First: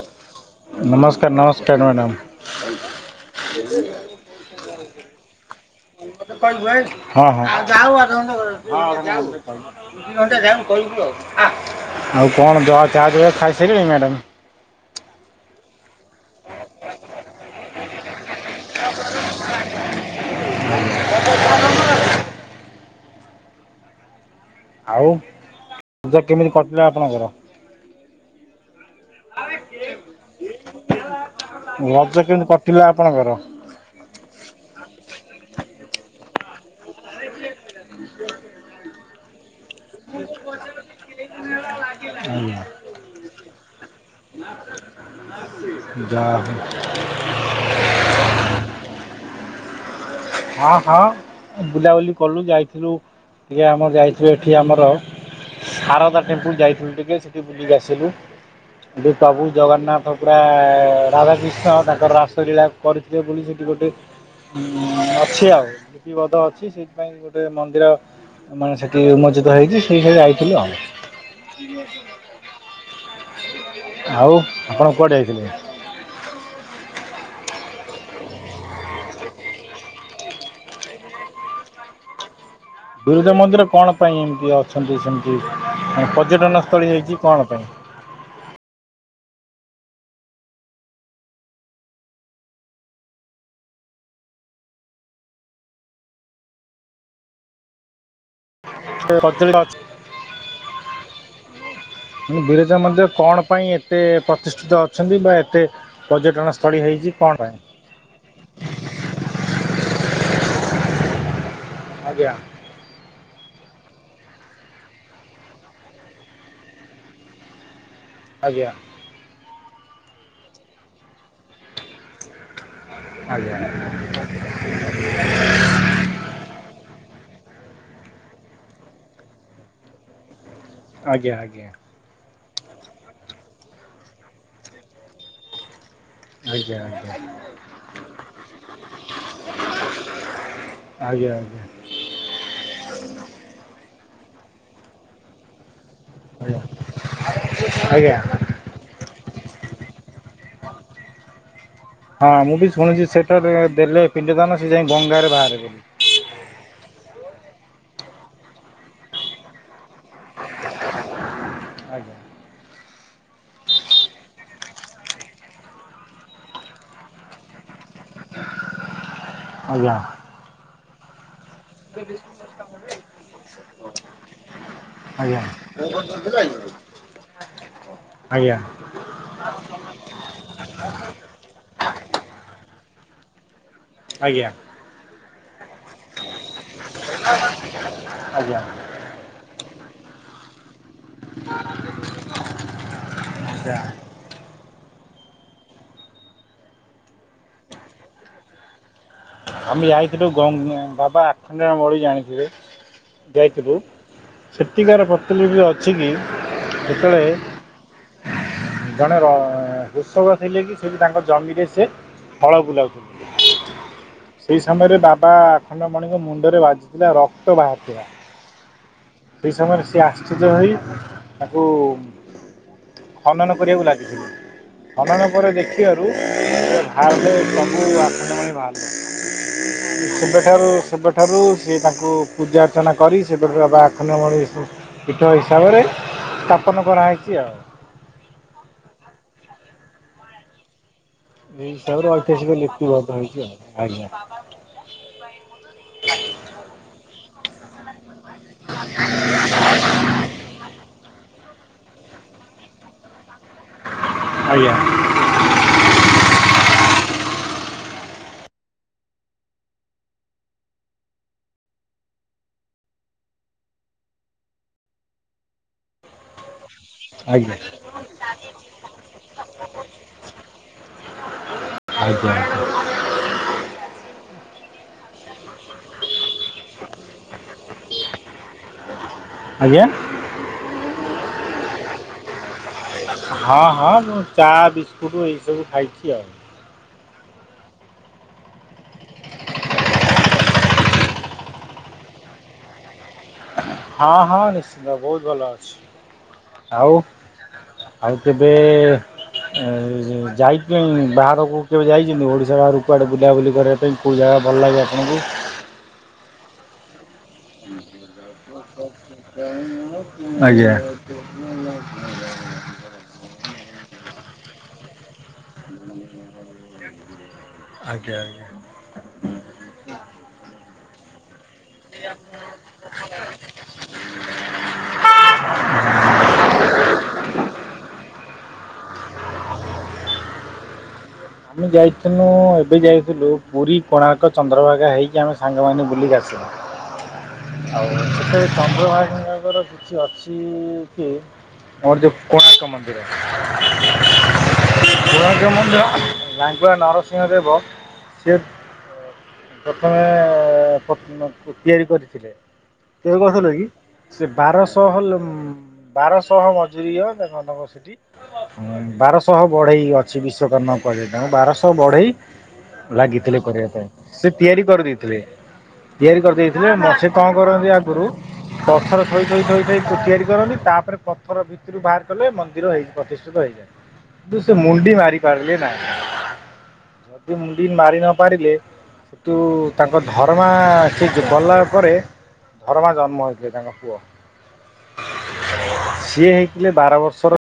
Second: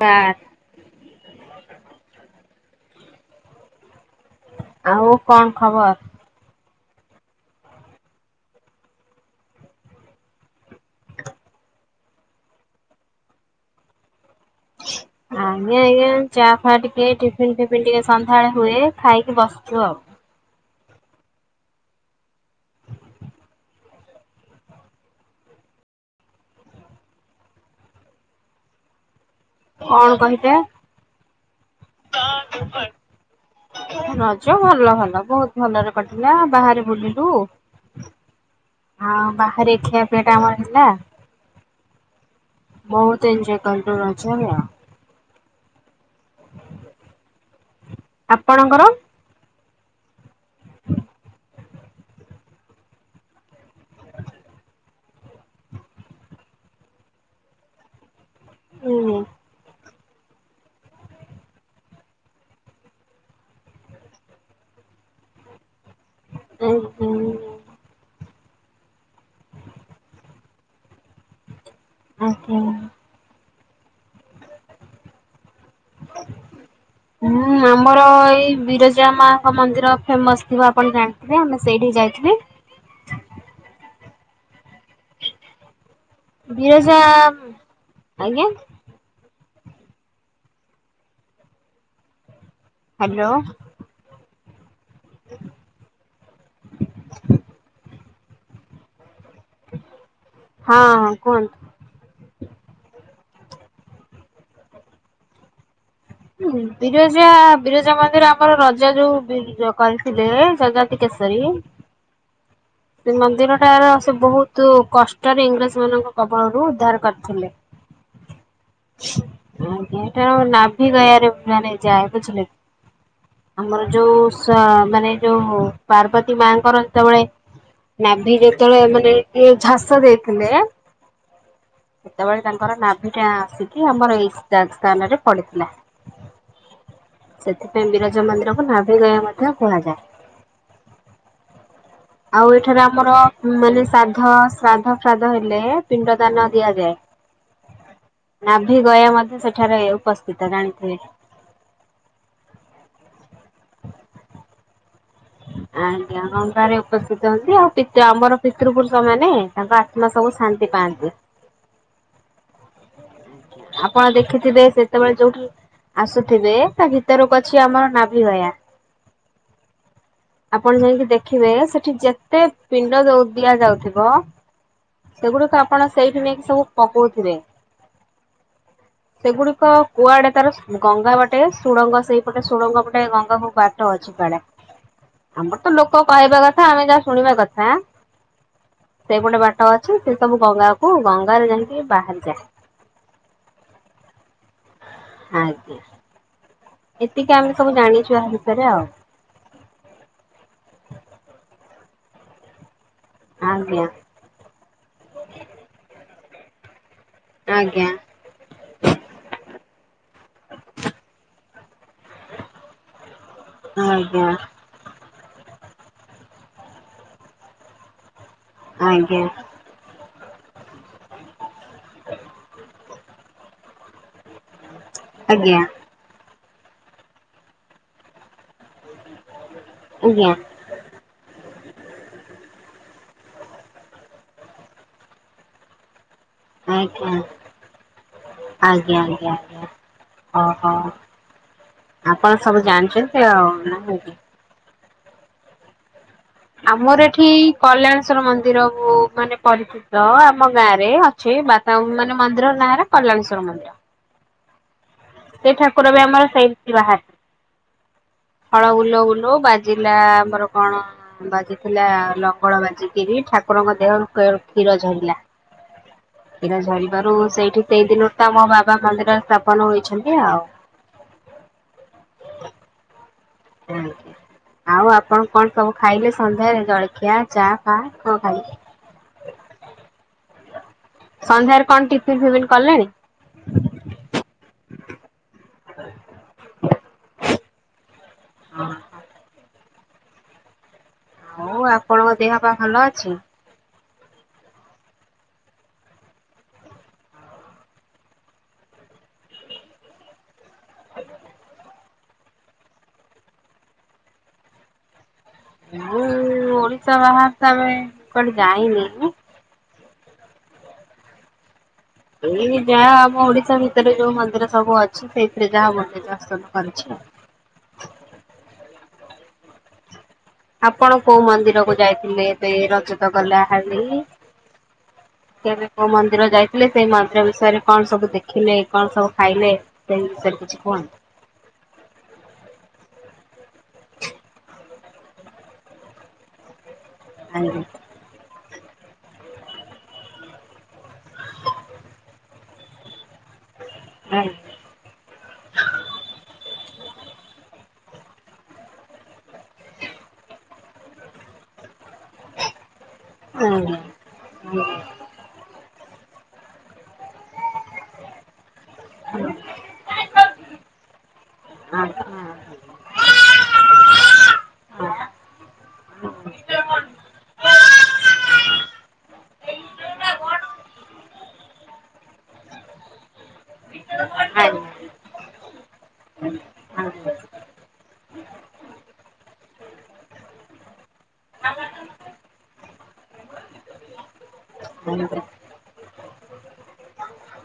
Car ନମସ୍କାର ନମସ୍କାର madam. ଆଉ କଣ ଖବର? ହଁ ହଁ ହଁ ହଁ। ଆଉ କଣ ଯହା ଚା [unintelligible] ଖାଇସାଇଲେଣି ମ୍ୟାଡାମ। ଅଁ ଇଏ ଇଏଚା ଫା ଟିକେ ଏଇଠି ଟିଫିନ ଫିପିନ ଟିକେ ସନ୍ଧ୍ୟାବେଳେ ହୁଏ ଖାଇକି ବସଚୂ ଆଉ। ସ ଆଉ ପୂଜା କେମିତି କଟିଲା ଆପଣଙ୍କର? କଣ କହିଲେ ରଜ କେମିତି କଟିଲା ଆପଣଙ୍କର? ରଜ ଭଲ ଭଲ ବୋହୁତ ଭଲରେ କଟିଲା ବାହାରେ ବୁଲିଲୁ ନି ଆଉ ବାହାରେ ଖିଆ ପିଆଟା ଆମର ହେଲା। ଏକ ମନା ଲାଗେ ବୋହୁତ ଏଞ୍ଜୟ କରିଦବା ଆଛା ହେଲା। ଯାହୋ ଆପଣଙ୍କର? ହଁ ହଁ ବୁଲାବୁଲି କଲୁ ଯାଇଥିଲୁ ଇଏ ଶ ଆମର ଯାଇଥିଲେ ଏଠି ଆମର ଶାରଦା ଟେମ୍ପୁଲ ଯାଇଥିଲୁ ଟିକେ ସେଠି ବୁଲିକି ଆସିଲୁ ଏଠି ଆଜ୍ଞା। ପ୍ରଭୁ ଜଗନ୍ନାଥ ପୁରା ରାଧାକୃଷ୍ଣ ତାଙ୍କର ରାସଲୀଳା କରିଥିଲେ ବୋଲି ସେଠି ଗୋଟେ ଉଁ ଅଛି ଆଉ ଲିପିବଧ ଅଛି ସେଥିପାଇଁ ଗୋ ମନ୍ଦିର ମାନେ ସେଠି ଉନ୍ମୋଚିତ ହେଇଚି ସେଇଠିକି ଯାଇଥିଲୁ ଆଉ। ଆହଁ। ଆଉ ଆପଣ କୁଆଡେ [inaudible] ଉଁ, ଆମର ଏଇ ବିରଜା ମାଆଙ୍କ ମନ୍ଦିର ଫେମସ୍ ଥିବ ଆପଣ ଜାଣି ରେ ଆମେ ସେଇଠିକି ଯାଇଥିଲି। ବିରାଜା ମନ୍ଦିରେ କଣ ପାଇଁ ଏମିତି ଅଛନ୍ତି ସେମତି ଅଁ, ପ ବିରଜା ଆଜ୍ଞା ହାଲୋ। [inaudible] ସେ [inaudible] ହଁ, ହଁ କୁହନ୍ତୁ। [unintelligible] ବିରଜା ମନ୍ଦିର କଣ ପାଇଁ ଏତେ ପ୍ରତିଷ୍ଠିତ ଅଛନ୍ତି ବା ଏତେ ପର୍ଯ୍ୟଟନ ହଁ ସ୍ଥଳୀ ହେଇଛି ବିରଜା କଣ ପାଇଁ? ବିରଜା ମନ୍ଦିର ଆମର ରଜା ଯୋଉ ବି-ଯୋଉ କରିଥିଲେ ଜଜାତି କେଶ ଶରୀ ଆଜ୍ଞା। ସେ ମନ୍ଦିରଟା ର ସେ ବହୁତୁ କଷ୍ଟରେ ଇଂରେଜ ମାନଙ୍କ କବଳରୁୁ ଉଦ୍ଧାର କରିଥିଲେ। ଆଜ୍ଞା। ଆଜ୍ଞା ଏଟା ନାଭି ଗୟାରେ ମାନେ ଯାଏ ବୁଝିଲେ? ଆଜ୍ଞା, ଆମର ଯୋଉ ମାନେ ଆଜ୍ଞା। ଯୋଉ ପାର୍ବତୀ ମାଆଙ୍କର ଯେତେବେଳେ ନାଭି ଯେତେବେଳେ ମାନେ ଇଏ ଝାସ ଦେଇଥିଲେ। ଆଜ୍ଞା, ଆଜ୍ଞା। ସେତେବେଳେ ତାଙ୍କର ନାଭି ଟା ଆସିକି ଆମର ଏଇ ଟା ସ୍ଥାନରେ ପଡିଥିଲା। ଆଜ୍ଞା ଆଜ୍ଞା ସେଥିପାଇଁ ବିରଜା ମନ୍ଦିରକୁ ନାଭି ଗୟା ମଧ୍ୟ କୁହାଯାଏ। ଆଜ୍ଞା, ଆଜ୍ଞା। ଆଉ ଏଠାରେ ଆମର ମାନେ ଶ୍ରାଦ୍ଧ ଶ୍ରାଦ୍ଧ ଫ୍ରାଦ୍ଧ ହେଲେ। ପିଣ୍ଡ ଦାନ ଆଜ୍ଞା ଦିଆଯାଏ। ଆଜ୍ଞା। ନାଭି ଗୟା ମଧ୍ୟ ସେଠାରେ ଉପସ୍ଥିତ ଜାଣିଥିବେ। ହଁ ମୁଁ ବି ଶୁଣିଚି ସେଟାରେ ଦେଲେ ପିଣ୍ଡ ଦାନ ସେ ଯାଇ ଗଙ୍ଗାରେ ବାହାରିବ। ଆଜ୍ଞା ଗଙ୍ଗାରେ ଉପସ୍ଥିତ ହୁଅନ୍ତି ଆଉ ପିତ ଆମର ପିତୃପୁରୁଷ ମାନେ ତାଙ୍କ ଆ ତ୍ମା ସବୁ ଶାନ୍ତି ପାଆନ୍ତି। ଆଜ୍ଞା। ଆପଣ ଦେଖିଥିବେ ସେତେବେଳେ ଯୋଉଠି ଆସୁଥିବେ ତା ଭିତରକୁ ଅଛି ଆମର ନାଭି ଗୟା। ଆଜ୍ଞା। ଆପଣ ଯାଇକି ଦେଖିବେ ସେଠି ଯେତେ ପିଣ୍ଡ ଦଉ ଦିଆଯାଉଥିବ। ଆଜ୍ଞା ସେଗୁଡିକ ଆପଣ ସେଇଠି ନେଇକି ସବୁ ପକଉଥିବେ। ଆଜ୍ଞା। ସେଗୁଡିକ କୁଆଡେ ତାର ଗଙ୍ଗା ବାଟେ ସୁଡ଼ଙ୍ଗ ସେଇପଟେ ସୁଡ଼ଙ୍ଗ ପଟେ ଗଙ୍ଗାକୁ ବା ଟ ଅଛି କୁଆଡେ। ଆଜ୍ଞା ଆମର ତ ଲୋକ କହିବା କଥା ଆମେ ଯାହା ଶୁଣିବା କଥା। ଆଜ୍ଞା ସେଇ ପଟେ ବାଟ ଅଛି, ସେ ସବୁ ଗଙ୍ଗାକୁ ଗଙ୍ଗାରେ ଯାଇକି ବାହାରିଯାଏ। [unintelligible] ଆଜ୍ଞା। ଏତିକି ଆମେ ସବୁ ଜାଣିଛୁ ଏହା ବିଷୟରେ ଆଉ। ଆମେ ଯାଇଥିଲୁ ଗଙ୍ଗ ବାବା ଆଖଣ୍ଡମଳି ଜାଣିଥିବେ ଯାଇଥିଲୁ। ଆଜ୍ଞା ସେଟିକାର ପ୍ରତିଲିପି ଅଛି କି ଯେତେଳେ ଆଜ୍ଞା। ଜଣେ ର କୃଷକ ଥିଲେ କି ସେଠି ତାଙ୍କ ଜମିରେ ସେ ହଳ ବୁଲାଉଥିଲେ। ଆଜ୍ଞା। ଏଇ ସମୟରେ ବାବା ଆଖଣ୍ଡମଣିଙ୍କ ମୁଣ୍ଡରେ ବାଜିଥିଲା ରକ୍ତ ବାହାରିଥିଲା। ଆଜ୍ଞା। ସେଇ ସମୟରେ ସିଏ ଆଶ୍ଚର୍ଯ୍ୟ ହୋଇ ତାକୁ ଖନନ କରିବାକୁ ଲାଗିଥିଲେ। ଖନନ ପରେ ଆଜ୍ଞା ଦେଖି [inaudible] ଆଜ୍ଞା। ସେବେଠାରୁ ସେବେ ଠାରୁ ସେଏ ତାଙ୍କୁ ପୂଜା ଅର୍ଚ୍ଚନା କରି ସେପଟ ବାବା ଆଖନମଣି ପୀଠ ହିସାବରେ ସ୍ଥାପନ ଆଜ୍ଞା କରାହେଇଛି ଆଉ। ଆଜ୍ଞା ଆଜ୍ଞା ଆଜ୍ଞା ଓ ହୋ। ଏଇ ହିସାବରେ ଆପଣ ଐତିହାସିକ ସବୁ ଲିପିବଦ୍ଧ ଜାଣିଚନ୍ତି ହେଇଛି ଆଉ ନା ଆଜ୍ଞା। କି? ଆମର ଏଠି କଲ୍ୟାଣେଶ୍ଵର ମନ୍ଦିର ମାନେ ପରିଚିତ ଆମ ଗାଁ ରେ ଅଛେ ବା ମାନେ ମନ୍ଦିର ନାଁରେ କଲଣେଶ୍ଵର ମନ୍ଦିର। ଆଜ୍ଞା। ସେ ଠାକୁର ବି ଆମର ସେମିତି ବାହାରି ହଳ ବୁଲଉ ବୁଲଉ ବାଜିଲା ଆମର କଣ ବାଜିଥିଲା ଲଙ୍ଗଳ ବାଜିିକିରି ଠାକୁରଙ୍କ ଦେହରୁ କ୍ଷୀର ଝରିଲା। କ୍ଷୀର ଝରିବାରୁ ଆଜ୍ଞା ସେଇଠି ସେଇ ଦିନରୁ ତ ଆମ ବାବା ମନ୍ଦିର ସ୍ଥାପନ ହୋଇଛନ୍ତି ଆଉ। ଆଜ୍ଞା। ହୁଁ। ଆଉ ଆପଣ କଣ ସବୁ ଖାଇଲେ ସନ୍ଧ୍ୟାରେ ଜଳଖିଆ ଚା ଫ କଣ ଖାଇଲେ? ଆଜ୍ଞା? ସନ୍ଧ୍ୟାରେ କଣ ଟିଫିନ ଫିଫିନ କଲେଣି? ହଁ ହଁ ମୁଁ ଚା ବିସ୍କୁଟ୍ ଏଇସବୁ ଖାଇଚି ଆଉ। ହଁ ହଁ। ହଉ ଆପଣଙ୍କ ଦେହ ପା ଭଲ ଅଛି? ହଁ ହଁ ନିଶ୍ଚିନ୍ତ ବହୁତ ଭଲ ଅଛି। ଆଉ ଆଉ କେବେ ଯାଇ ବାହାରକୁ କେବେ ଯାଇଚନ୍ତି ଓଡ଼ିଶା ବାହାରୁକୁ କୁଆଡ଼େ ବୁଲାବୁଲି କରିବା ପାଇଁ କେଉଁ ଜାଗା ଭଲ ଲାଗେ ଆପଣଙ୍କୁ? ମୁଁ ଓଡିଶା ବାହାରେ ତ ଆମ କୁଆଡେ ଯାଇନି। [unintelligible] ଆଜ୍ଞା। ଏଇ ଯାହା ଆମ ଓଡିଶା ଭିତରେ ଯୋଉ ମନ୍ଦିର ସବୁ ଅଛି ସେଇଥିରେ ଯାହା ମନ୍ଦିର ଯ ସବୁ କରିଛି ଆଉ। ଆଜ୍ଞା ଆଜ୍ଞା। ଆପଣ କୋଉ ମନ୍ଦିର କୁ ଯାଇଥିଲେ ତେ ଏ ରଜତ ଗଲା ହଲି କେବେ କୋଉ ମନ୍ଦିର ଯାଇଥିଲେ ସେଇ ମନ୍ଦିର ବିଷୟରେ କଣ ସବୁ ଦେଖିଲେ କଣ ସବୁ ଖାଇଲେ? ସେ ବିଷୟ ରେ କିଛି କୁହନ୍ତୁ। ଆମେ ଯାଇଥିଲୁ ଏବେ ଯାଇଥିଲୁ ପୁରୀ କୋଣାର୍କ ଚନ୍ଦ୍ରଭାଗା ହେଇକି ଆମେ ସାଙ୍ଗମାନେ ବୁଲିକି ଆସିଲୁ। ଆଜ୍ଞା। ସେଠ ଚନ୍ଦ୍ରଭାଇଙ୍କଙ୍କର କିଛି ଅଛି କି ମର ଯୋ କୋଣାର୍କ ମନ୍ଦିର। ହୁଁ। କୋଣାର୍କ ମନ୍ଦିର [unintelligible] ନରସିଂହଦେବ [unintelligible] ପ୍ରଥମେ [unintelligible] ତିଆରି କରିଥିଲେ [unintelligible] କି ଆଜ୍ଞା। ସେ ବାରଶହ ଲୋକ ବାରଶହ ମଜୁୁରୀଙ୍କ ତାଙ୍କ ସେଠି ବାରଶହ ବଢ଼େଇ ଅଛି ବିଶ୍ଵକର୍ମା ତାଙ୍କୁ ବାରଶହ ଆଜ୍ଞା ବଢ଼େଇ ଲାଗିଥିଲେ କରିବା ପାଇଁ ସେ ତିଆରି କରିଦେଇଥିଲେ। ତିଆରି କରିଦେଇଥିଲେ [unintelligible] ସେ କଣ କରନ୍ତି ଆଗରୁ ପଥର ଥୋଇଥୋଇ ଥୋଇଥୋଇ ତିଆରି କରନି ତାପରେ ପଥର [unintelligible] [unintelligible] ବାହାର କଲେ ମନ୍ଦିର ହେଇ ପ୍ରତିଷ୍ଠିତ ହେଇଯାଏ କିନ୍ତୁ ସେ ମୁଣ୍ଡି ମାରି ପାରିଲେ ନାହିଁ। [inaudible] ଯଦି ମୁଣ୍ଡି ମାରି ନ ପାରିଲେ ତୁ ତାଙ୍କ ଧର୍ମା ସେ ଗଲା ପରେ ଧରମା ଜନ୍ମ ହୋଇଥିଲେ ତାଙ୍କ ପୁଅ। ଆଜ୍ଞା। ସିଏ ହେଇଥିଲେ ବାର ବର୍ଷର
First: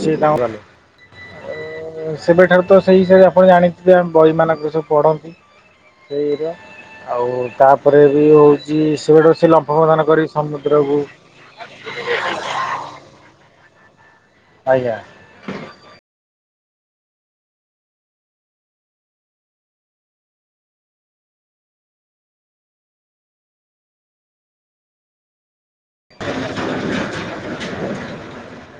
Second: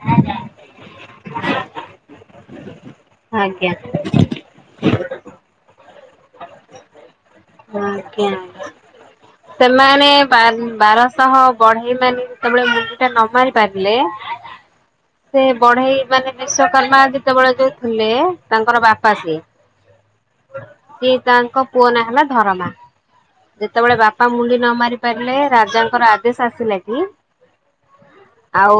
ସେବେଠାରୁ ତ ସେବେ ଠାରୁ ହିସାବରେ ଆପଣ ଆଜ୍ଞା। ଜାଣିିଥିବେ ବହିମାନଙ୍କରେ ସବୁ ପଢ଼ନ୍ତି ସେଇ ଏଇରିଆ ଆଉ ତା ଆଜ୍ଞା ପରେ ବି ଆଜ୍ଞା। ହେଉଛି [unintelligible] ସେ ଲମ୍ଫ ପ୍ରଦାନ କରି ସମୁଦ୍ରକୁ ବଢ଼େଇ ମାନ ଯେତେବେଳେ ମୁଣ୍ଡି ଟା ନ ମାରି ପାରିଲେ ଆଜ୍ଞା ସେ ବଢ଼େଇ ମାନେ ବିଶ୍ଵକର୍ମା ଯେତେବେଳେ ଯୋଉ ଥିଲେ ତାଙ୍କର ବାପା ସିଏ। ସିଏ ତାଙ୍କ ପୁଅ ନା ହେଲା ଧରମା। ଯେତେବେଳେ ବାପା ମୁଣ୍ଡି ନ ମାରି ପାରିଲେ ରାଜାଙ୍କର ଆଦେଶ ଆସିଲା କି [inaudible] ଆଉ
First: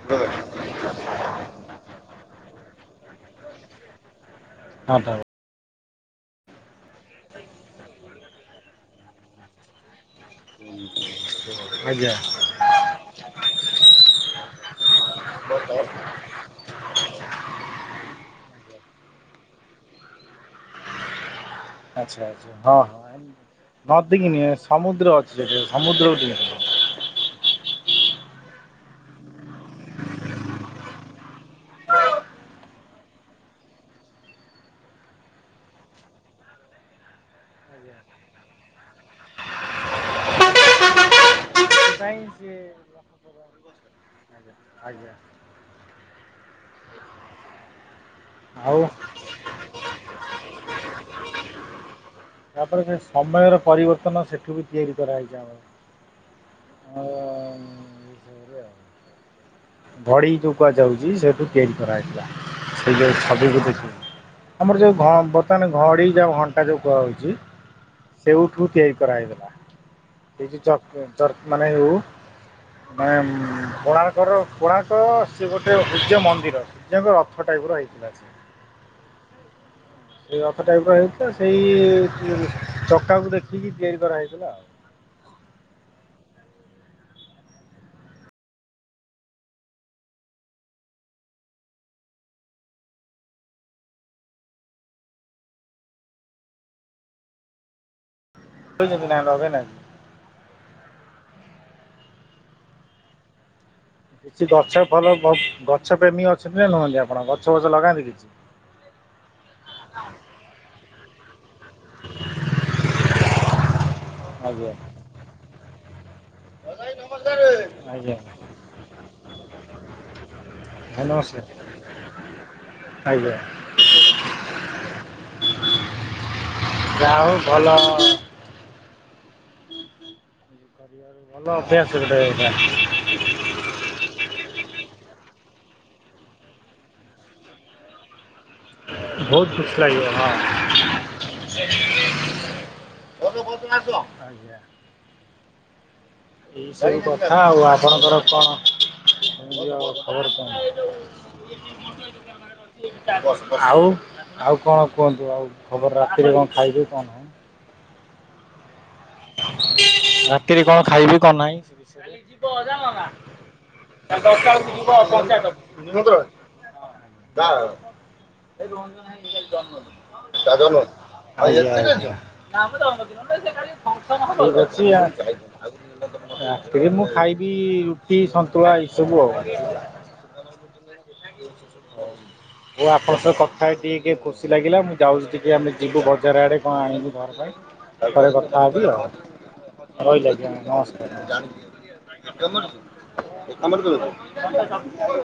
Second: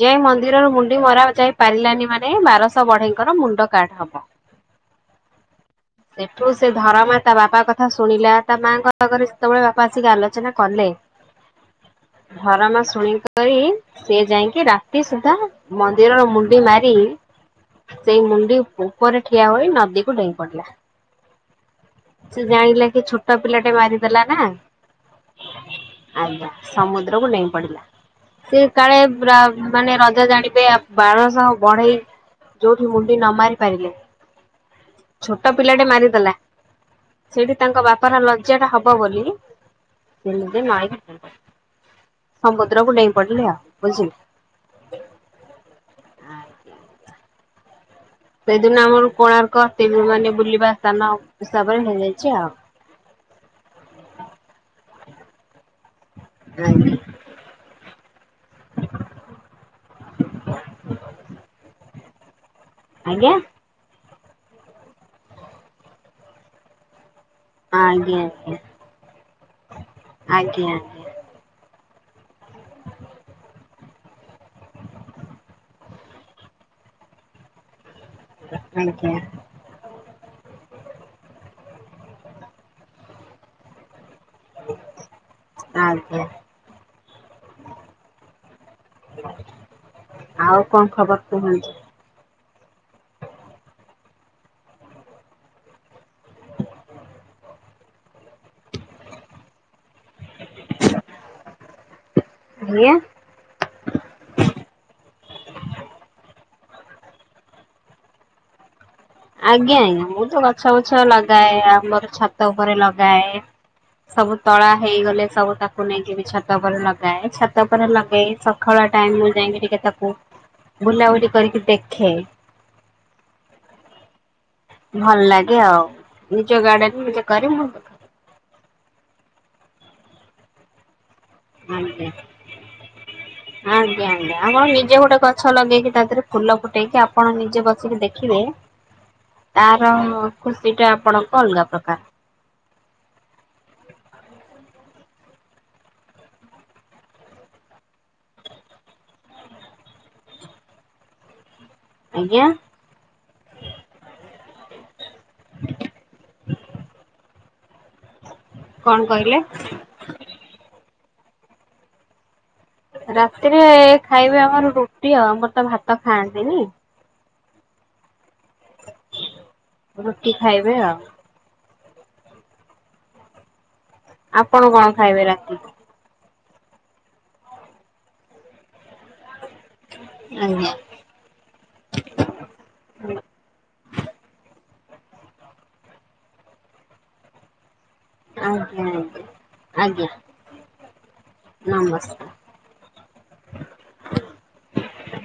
ଯେ ମନ୍ଦିରର ମୁଣ୍ଡି ମରା ଯାଇ ପାରିଲାନି ମାନେ ବାରଶହ ବଢ଼େଇଙ୍କର ମୁଣ୍ଡ କାଟ୍ ହବ। ହଁ ତା ସେଠୁ ସେ ଧରମାତା ବାପା କଥା ଶୁଣିଲା। ତା ମାଙ୍କ ପାଗରେ ସେତେବେଳେ ବାପା ଆସିକି ଆଲୋଚନା କଲେ ଆଜ୍ଞା। ଧରମା ଶୁଣିକରି ସେ ଯାଇକି ରାତି ସୁଧା ମନ୍ଦିରର ମୁଣ୍ଡ ଣ୍ଡି ମାରି ସେଇ ମୁଣ୍ଡି ଉପରେ ଠିଆ ହୋଇ ନଦୀକୁ ଡେଇଁ ପଡିଲା। ଆଚ୍ଛା ସେ ଆଚ୍ଛା ହଁ ଜାଣିଲା କି ହଁ। ଛୋଟ ପିଲାଟେ ନଦୀ ମାରିଦେଲା କି ନା, ନୁହେଁ ସମୁଦ୍ର ଅଛି ସେଠି ସମୁଦ୍ରକୁ ଡେଇଁ ଆଜ୍ଞା। ସମୁଦ୍ରକୁୁ ଡେଇଁ ପଡି଼ଲା। ସେ କାଳେ ମାନେ ରଜା ଜାଣିବେ ବାରଶହ ବଢ଼େଇ ଯୋଉଠି ମୁଣ୍ଡି ନ ମାରି ପାରିଲେ ଛୋଟ ପିଲାଟେ ମାରିଦେଲା। ସେଇଠି ତାଙ୍କ ବାପାର ଲଜ୍ଜା ଟା ହବ ବୋଲି ସେ ନିଜେ ନଈରେ ସେଥିପାଇଁ ସିଏ ସମୁଦ୍ରକୁ ଡେଇଁ ପଡି଼ଲେ ଆଉ। [unintelligible] ଆଜ୍ଞା ଆଜ୍ଞା। ଆଉ ସେଇଦିନ ଆମର କୋଣାର୍କ ସେ ମାନେ ବୁଲିବା ସ୍ଥାନ ହିସାବରେ ହେଇଯାଇଛି ଆଉ। ତାପରେ ସେ ସମୟର ପରିବର୍ତ୍ତନ ସେଠୁ ବି ତିଆରି କରାହେଇଥିଲା। ହୁଁ। ଭଡି଼ ଯୋଉ କୁହାଯାଉଛି ସେଠୁ ତିଆରି କରାଇଥିଲା। ସେ ଆଜ୍ଞା ଯୋଉ ଆଜ୍ଞା ଛବି [unintelligible] ଆମର ଯୋଉ ଘ ବର୍ତ୍ତମାନ ଘଡି଼ ଯଉ ଘଣ୍ଟା ଯୋଉ କୁହାହଉଚି ଆଜ୍ଞା ସେଉଠୁ ତିଆରି କରାଯାଉଥିଲା, ସେଇ ଆଜ୍ଞା। ଯୋଉ ଚ ଚ ମାନେ ହଉ ମାନେ କୋଣାର୍କର କୋଣାର୍କ ସେ ଗୋଟେ ଉୂର୍ଜଯ୍ୟ ମନ୍ଦିର। ଜି ଆଙ୍କ ରଥ ଟାଇପ୍ ର ହେଇଥିଲା ସେ। ଏତିକି। ଏ ରଥ ଟାଇପ୍ ର ହେଇଥିଲା ସେଇ ଇଏରେ ଚକାକୁ ଦେଖିକି ତିଆରି କରାହେଇଥିଲା। ଆଉ ଆଜ୍ଞା। ଆଉ କଣ ଖବର କୁହ। ତ ନିନିନା ନବେନା କି? ଭାୟା କିଛି ଗଛ ଭଲ ବ ଗଛ ପ୍ରେମୀ ଅଛନ୍ତି ନା ନୁହନ୍ତି ଆପଣ, ଗଛ ବଛ ଲଗାନ୍ତି କିଛି? ଆଜ୍ଞା, ଆଜ୍ଞା ମୁଁ ତ ଗଛ ବୁଛ ଲଗାଏ, ଆମର ଛାତ ଓପରେ ଲଗାଏ। ସବୁ ତଳା ଆଜ୍ଞା ହେଇଗଲେ ସବୁ ତାକୁ ନେଇକି ବି ଛାତ ଓପରେ ଲଗାଏ, ଛାତ ଓପରେ ଆଜ୍ଞା ଲଗେଇ ସ ଖଳା ଟାଇମ୍ ମୁଁ ଯାଇକି ଟିକେ ତାକୁ ଭାଇ ବୁଲାବୁଲି ନମସ୍କାର କରିକି ଦେଖେ। ଆଜ୍ଞା। ଭଲ ଲାଗେ ଆଉ ନିଜ ଗାର୍ଡେନ୍ ଯାହା ନିଜେ ହଉ କରି ଭଲ ମୁଁ ତ କରିବାରୁ ଭଲ ଅଭ୍ୟାସ ଗୋଟେ ଏଇଟା। ଆଁ ଆଜ୍ଞା ଆଜ୍ଞା ଆପଣ ନିଜେ ଗୋଟେ ଗଛ ଲଗେଇକି, ତା ଦେହେରେ ଫୁଲ ଫୁଟେଇକି, ଆପଣ ନିଜେ ବସିକି ଦେଖିବେ ବହୁତ ଖୁସି ତାର ଲାଗିବ ହଁ ଖୁସିଟା ଆପଣଙ୍କ ଅଲଗା ପ୍ରକାର। ଆଜ୍ଞା। ଏଇ ସବୁ କଥା ଆଉ ଆପଣଙ୍କର କଣ ଏମିତି ଆଉ ଖବର କଣ? ଆଜ୍ଞା? ଆଉ ଆଉ କଣ କୁହନ୍ତୁ ଆଉ ଖବର ରାତିରେ କଣ ଖାଇବେ କଣ? ନାହିଁ? କଣ କହିଲେ? କିରି କଣ ଖାଇଲି କଣ ନାହିଁ ସେ ବିଷୟରେ। ରାତିରେ ଖାଇବେ ଆମର ରୁଟି ଆଉ ଆମର ତ ଭାତ ଖାଆନ୍ତିନି। ତ ରୁଟି ଖାଇବେ ଆଉ। ଏ ରୁଟି ଆପଣ କଣ ଖାଇବେ ରାତିକୁ ଆ ରାତିରେ ମୁଁ ଖାଇବି ରୁଟି ସନ୍ତୁଳା ଏସବୁ ଆଉ। ଆଜ୍ଞା। [inaudible] ହୋଉ ଆପଣ ସହ କଥା ହେଇ ଟିକେ ଖୁସି ଲାଗିଲା। ମୁଁ ଯାଉଚି ଟିକେ ଆମେ ଯିବୁ ବଜାର୍ ଆଡ଼େ କଣ ଆଣିବୁ ଘର ପାଇଁ। ପରେ କଥା ହେବ ଆଜ୍ଞା ଆଜ୍ଞା ଅ ରହିଲି ଆଜ୍ଞା ନମସ୍କାର। ନମସ୍କାର। ଏମର ସୁ [inaudible]